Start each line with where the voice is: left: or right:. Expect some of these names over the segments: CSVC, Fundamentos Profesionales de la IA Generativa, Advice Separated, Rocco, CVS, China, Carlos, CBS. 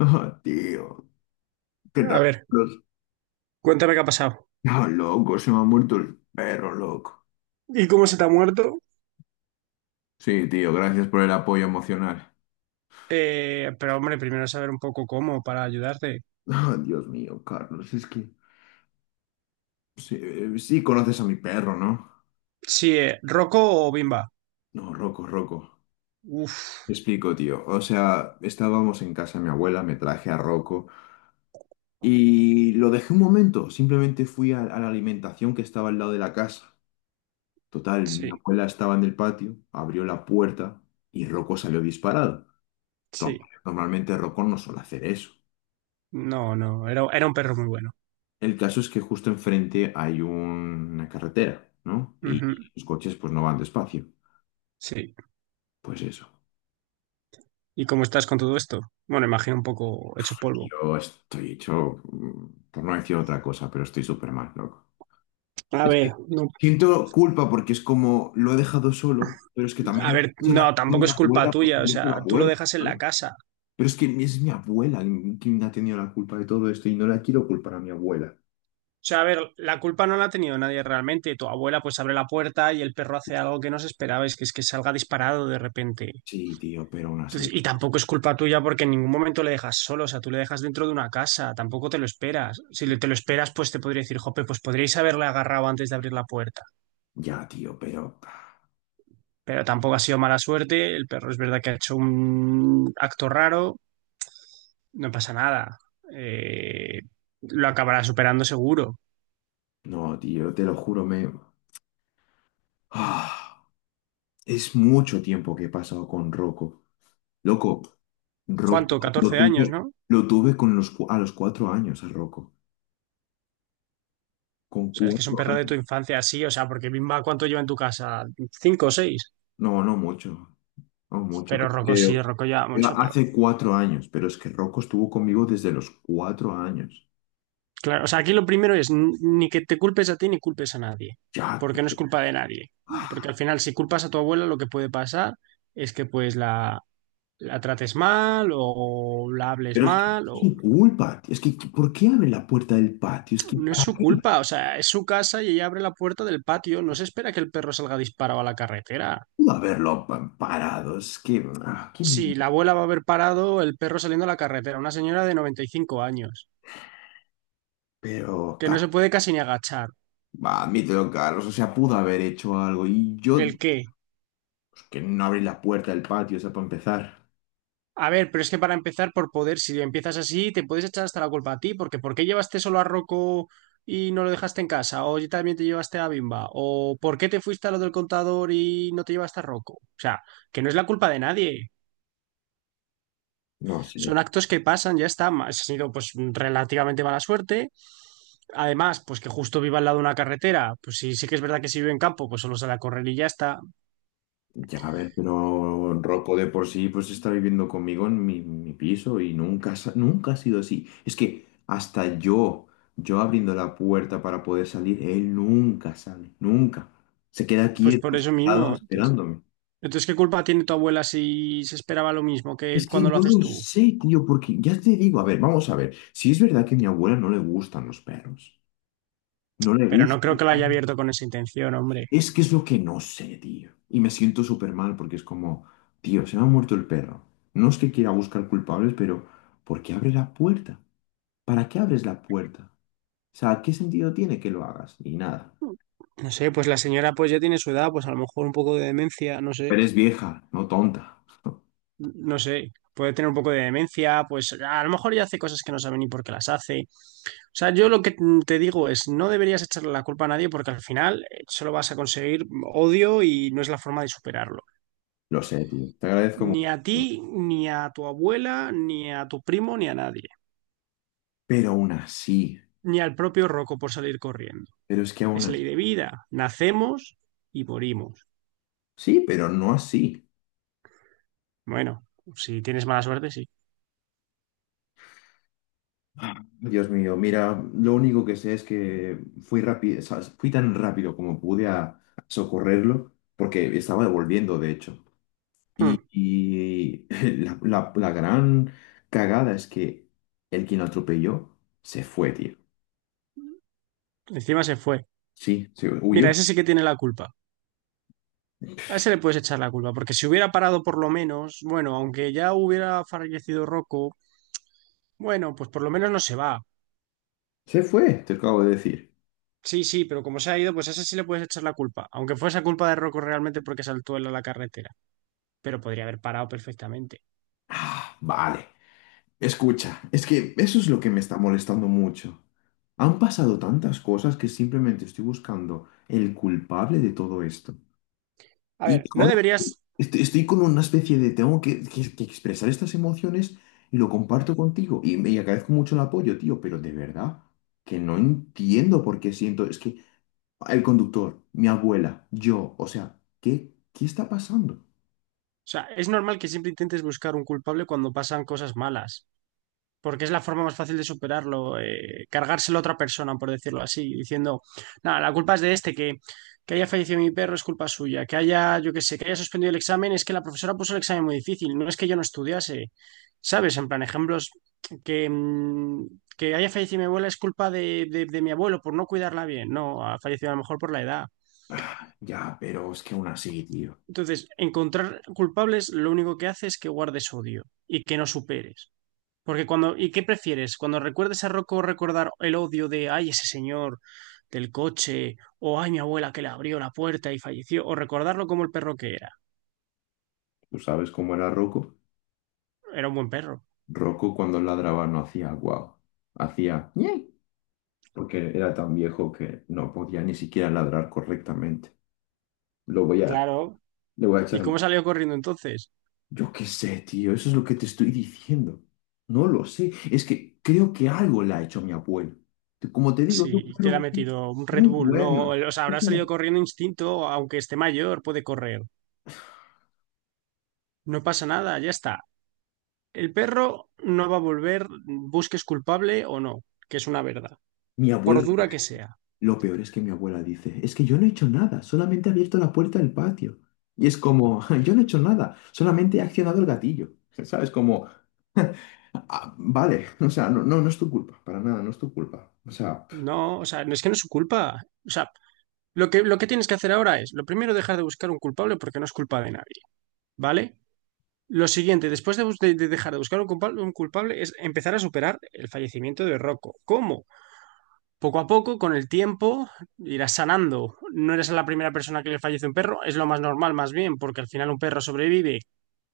left: Ah, tío, ¿qué
right: A
left: tal?
right: ver,
left: Los...
right: cuéntame qué ha pasado.
left: Ah, loco, se me ha muerto el perro, loco.
right: ¿Y cómo se te ha muerto?
left: Sí, tío, gracias por el apoyo emocional.
right: Pero hombre, primero saber un poco cómo para ayudarte.
left: Ah, Dios mío, Carlos, es que... Sí, sí conoces a mi perro, ¿no?
right: Sí, ¿Rocco o Bimba?
left: No, Rocco.
right: Uf,
left: Te explico, tío. O sea, estábamos en casa de mi abuela, me traje a Rocco y lo dejé un momento. Simplemente fui a la alimentación que estaba al lado de la casa. Total, mi
right: sí,
left: abuela estaba en el patio, abrió la puerta y Rocco salió disparado.
right: sí.
left: to- Normalmente Rocón no suele hacer eso.
right: No, no, era un perro muy bueno.
left: El caso es que justo enfrente hay una carretera, ¿no?
right: Ujú,
left: Y los coches pues no van despacio.
right: sí.
left: Pues eso.
right: ¿Y cómo estás con todo esto? Bueno, imagino un poco hecho polvo.
left: Yo estoy hecho, por no decir otra cosa, pero estoy súper mal, loco.
right: A
left: Es
right: ver,
left: que
right: no,
left: siento culpa porque es como lo he dejado solo, pero es que
right: a
left: también
right: ver,
left: es la
right: no,
left: culpa de
right: tampoco
left: mi
right: es culpa
left: abuela porque
right: tuya, o
left: me hizo
right: sea,
left: la
right: tú lo
left: puerta,
right: dejas en
left: ¿sabes?
right: la casa.
left: Pero es que es mi abuela quien ha tenido la culpa de todo esto y no la quiero culpar a mi abuela.
right: O sea, a ver, la culpa no la ha tenido nadie realmente. Tu abuela pues abre la puerta y el perro hace algo que no se esperaba, es que salga disparado de repente.
left: Sí, tío, pero aún
right: Entonces,
left: así.
right: y tampoco es culpa tuya porque en ningún momento le dejas solo, o sea, tú le dejas dentro de una casa, tampoco te lo esperas. Si le- te lo esperas, pues te podría decir, jope, pues podríais haberle agarrado antes de abrir la puerta.
left: Ya, tío, pero...
right: Pero tampoco ha sido mala suerte, el perro es verdad que ha hecho un acto raro, no pasa nada. Eh, lo acabará superando seguro.
left: No, tío, te lo juro, me... Ah, es mucho tiempo que he pasado con Rocco. Loco,
right: ¿Cuánto?
left: Rocco, lo
right: 14 años,
left: tuve,
right: ¿no?
left: lo tuve con a los cuatro años a Rocco. Con
right: O sea, es que es un
left: cuatro
right: perro de tu
left: años.
right: infancia, sí, o sea, porque Bimba, ¿cuánto lleva en tu casa? ¿Cinco o seis?
left: No, no mucho, no mucho.
right: Pero Rocco sí,
left: Creo
right: Rocco lleva mucho, pero
left: hace cuatro años, pero es que Rocco estuvo conmigo desde los cuatro años.
right: claro, o sea, aquí lo primero es n- ni que te culpes a ti ni culpes a nadie,
left: Ya,
right: porque no es
left: pe-
right: culpa de nadie. Porque
left: ah,
right: al final, si culpas a tu abuela, lo que puede pasar es que pues la trates mal o la hables
left: pero es que
right: mal,
left: es
right: o
left: su culpa, tío. Es que, ¿por qué abre la puerta del patio? Es que,
right: no es
left: ¿para
right: su
left: qué?
right: culpa, o sea, es su casa y ella abre la puerta del patio, no se espera que el perro salga disparado a la carretera.
left: Parado. Es que, ah, qué-
right: Si la abuela va a haber parado el perro saliendo a la carretera, una señora de 95 años,
left: Pero,
right: que no se puede casi ni agachar.
left: va, admítelo, Carlos. O sea, pudo haber hecho algo. Y yo,
right: ¿El qué?
left: pues, que no abrí la puerta del patio, o sea, para empezar.
right: A ver, pero es que para empezar, por poder, si empiezas así, te puedes echar hasta la culpa a ti, porque ¿por qué llevaste solo a Rocco y no lo dejaste en casa? ¿O también te llevaste a Bimba? ¿O por qué te fuiste a lo del contador y no te llevaste a Rocco? O sea, que no es la culpa de nadie.
left: No sé,
right: Son actos que pasan, ya está. Ha sido pues relativamente mala suerte. Además, pues que justo viva al lado de una carretera, pues sí, sí que es verdad que si vive en campo, pues solo sale a correr y ya está.
left: ya a ver, pero Rocco de por sí, pues está viviendo conmigo en mi piso y nunca ha sido así. Es que hasta yo abriendo la puerta para poder salir, él nunca sale, nunca. Se queda
right: Pues por
left: quieto,
right: eso
left: sentado,
right: mismo.
left: esperándome.
right: Entonces, ¿qué culpa tiene tu abuela si se esperaba lo mismo que
left: Es que
right: cuando lo
left: no
right: haces
left: lo
right: tú?
left: sé, tío, porque ya te digo, a ver, vamos a ver. Si es verdad que a mi abuela no le gustan los perros. No le
right: Pero no creo
left: gustan.
right: que lo haya abierto con esa intención, hombre.
left: Es que es lo que no sé, tío. Y me siento súper mal porque es como, tío, se me ha muerto el perro. No es que quiera buscar culpables, pero ¿por qué abres la puerta? ¿Para qué abres la puerta? O sea, ¿qué sentido tiene que lo hagas? Ni nada.
right: No sé, pues la señora pues ya tiene su edad, pues a lo mejor un poco de demencia, no sé,
left: Pero es vieja, no tonta.
right: no sé. Puede tener un poco de demencia, pues a lo mejor ya hace cosas que no sabe ni por qué las hace. O sea, yo lo que te digo es, no deberías echarle la culpa a nadie porque al final solo vas a conseguir odio y no es la forma de superarlo.
left: Lo sé, tío. Te agradezco
right: Ni
left: mucho.
right: a ti, ni a tu abuela, ni a tu primo, ni a nadie.
left: Pero aún así.
right: Ni al propio Rocco por salir corriendo.
left: Pero es que aún
right: Es ley
left: así.
right: de vida. Nacemos y morimos.
left: Sí, pero no así.
right: Bueno, si tienes mala suerte, sí.
left: Dios mío, mira, lo único que sé es que fui rápido, fui tan rápido como pude a socorrerlo, porque estaba devolviendo, de hecho.
right: Hmm.
left: Y la gran cagada es que el quien lo atropelló se fue, tío.
right: Encima se fue.
left: Sí, se
right: Mira,
left: huyó.
right: ese sí que tiene la culpa. A ese le puedes echar la culpa, porque si hubiera parado por lo menos, bueno, aunque ya hubiera fallecido Rocco, bueno, pues por lo menos no se va.
left: Se fue, te acabo de decir.
right: Sí, sí, pero como se ha ido, pues a ese sí le puedes echar la culpa, aunque fuese culpa de Rocco realmente porque saltó él a la carretera, pero podría haber parado perfectamente.
left: Ah, vale. Escucha, es que eso es lo que me está molestando mucho. Han pasado tantas cosas que simplemente estoy buscando el culpable de todo esto.
right: A
left: Y
right: ver, no
left: ahora
right: deberías, o
left: estoy con una especie de, tengo que expresar estas emociones y lo comparto contigo. Y me y agradezco mucho el apoyo, tío, pero de verdad que no entiendo por qué siento, es que el conductor, mi abuela, yo, o sea, qué está pasando?
right: sea, es normal que siempre intentes buscar un culpable cuando pasan cosas malas. Porque es la forma más fácil de superarlo, cargárselo a otra persona, por decirlo así, diciendo, nada, la culpa es de este, que haya fallecido mi perro es culpa suya, que haya, yo qué sé, que haya suspendido el examen, es que la profesora puso el examen muy difícil, no es que yo no estudiase, ¿sabes? En plan, ejemplos, que, que haya fallecido mi abuela es culpa de, de mi abuelo por no cuidarla bien, no, ha fallecido a lo mejor por la edad.
left: Ah, ya, pero es que aún así, tío.
right: Entonces, encontrar culpables lo único que hace es que guardes odio y que no superes. Porque cuando, ¿y qué prefieres? Cuando recuerdes a Rocco recordar el odio de, ay, ese señor del coche, o ay, mi abuela que le abrió la puerta y falleció, o recordarlo como el perro que era.
left: ¿Tú sabes cómo era Rocco?
right: Era un buen perro.
left: Rocco cuando ladraba no hacía guau, hacía ñe, porque era tan viejo que no podía ni siquiera ladrar correctamente. Lo voy a,
right: Claro,
left: le voy a
right: ¿y
left: echar.
right: cómo salió corriendo entonces?
left: Yo qué sé, tío, eso es lo que te estoy diciendo. No lo sé, es que creo que algo le ha hecho a mi abuelo. Como te digo, no
right: Sí, te la ha
left: fueron
right: metido un Red
left: muy
right: Bull, ¿no?
left: buenos.
right: O sea,
left: O
right: habrá
left: sea,
right: salido corriendo instinto, aunque esté mayor, puede correr. No pasa nada, ya está. El perro no va a volver, busques culpable o no, que es una verdad,
left: mi
right: por
left: abuela,
right: dura que sea.
left: lo peor es que mi abuela dice, es que yo no he hecho nada, solamente he abierto la puerta del patio. Y es como, yo no he hecho nada, solamente he accionado el gatillo. ¿Sabes? Como, "Ah, vale, o sea, no es tu culpa, para nada, no es tu culpa. O sea,
right: No, o sea, no es que no es su culpa. O sea, lo que, lo que tienes que hacer ahora es, lo primero, dejar de buscar un culpable porque no es culpa de nadie, ¿vale? Lo siguiente, después de, bus- de dejar de buscar un culpable, es empezar a superar el fallecimiento de Rocco. ¿Cómo? Poco a poco, con el tiempo, irás sanando. No eres la primera persona que le fallece un perro, es lo más normal, más bien, porque al final un perro sobrevive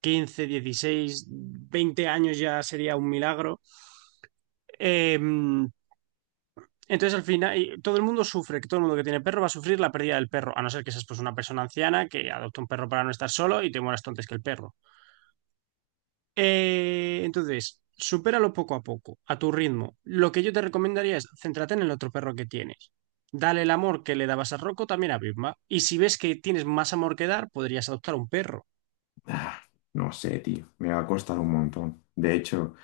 right: 15, 16, 20 años ya sería un milagro. Eh, Entonces, al final, y todo el mundo sufre, que todo el mundo que tiene perro va a sufrir la pérdida del perro, a no ser que seas pues una persona anciana que adopta un perro para no estar solo y te mueras tú antes que el perro. Entonces, supéralo poco a poco, a tu ritmo. Lo que yo te recomendaría es céntrate en el otro perro que tienes. Dale el amor que le dabas a Rocco también a Vilma. Y si ves que tienes más amor que dar, podrías adoptar un perro.
left: ah, no sé, tío, me va a costar un montón. De hecho...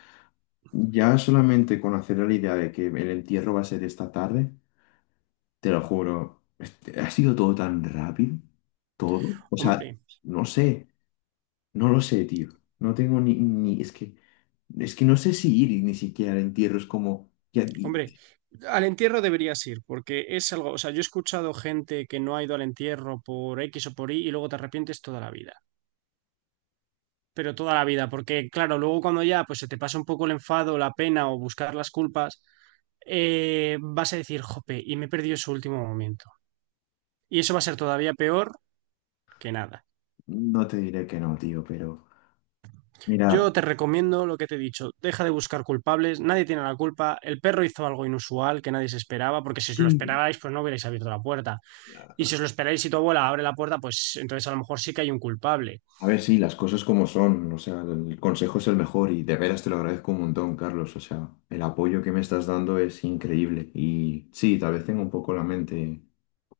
left: Ya solamente con hacer la idea de que el entierro va a ser esta tarde, te lo juro, este, ha sido todo tan rápido, todo. O sea,
right: Hombre,
left: no sé, no lo sé, tío. No tengo es que no sé si ir y ni siquiera al entierro es como,
right: hombre, al entierro deberías ir, porque es algo, o sea, yo he escuchado gente que no ha ido al entierro por X o por Y y luego te arrepientes toda la vida. Pero toda la vida, porque claro, luego cuando ya pues se te pasa un poco el enfado, la pena o buscar las culpas, vas a decir, jope, y me he perdido ese último momento. Y eso va a ser todavía peor que nada.
left: no te diré que no, tío, pero mira,
right: Yo te recomiendo lo que te he dicho, deja de buscar culpables, nadie tiene la culpa, el perro hizo algo inusual que nadie se esperaba, porque si os lo
left: sí,
right: esperabais, pues no hubierais abierto la puerta. Y si os lo esperáis y tu abuela abre la puerta, pues entonces a lo mejor sí que hay un culpable.
left: a ver, sí, las cosas como son, o sea, el consejo es el mejor y de veras te lo agradezco un montón, Carlos, o sea, el apoyo que me estás dando es increíble y sí, tal vez tengo un poco la mente.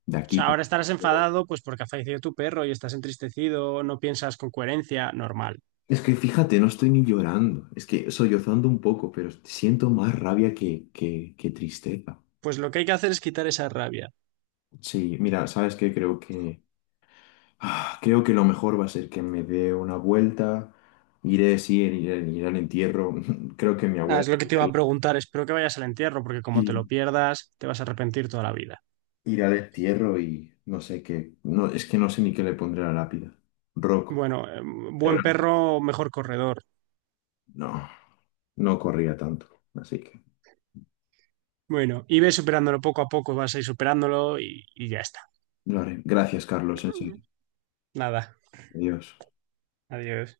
left: De
right: O
left: aquí
right: sea,
left: para
right: ahora estarás
left: pero-
right: enfadado, pues porque ha fallecido tu perro y estás entristecido, no piensas con coherencia, normal.
left: Es que fíjate, no estoy ni llorando. Es que sollozando un poco, pero siento más rabia que tristeza.
right: Pues lo que hay que hacer es quitar esa rabia.
left: Sí, mira, ¿sabes qué? Creo que, ah, creo que lo mejor va a ser que me dé una vuelta. Iré, sí, iré al entierro. Creo que mi
right: Ah,
left: abuela...
right: es lo que
left: estuvo
right: te iba a
left: ahí.
right: preguntar. Espero que vayas al entierro, porque como te lo
left: Sí,
right: pierdas, te vas a arrepentir toda la vida.
left: iré al entierro y no sé qué. No, es que no sé ni qué le pondré a la lápida. Rocco.
right: Bueno, buen perro, mejor corredor.
left: No, no corría tanto. Así que
right: Bueno, y ves superándolo poco a poco, vas a ir superándolo y ya está.
left: lo haré. Gracias, Carlos. En serio.
right: Nada,
left: Adiós.
right: adiós.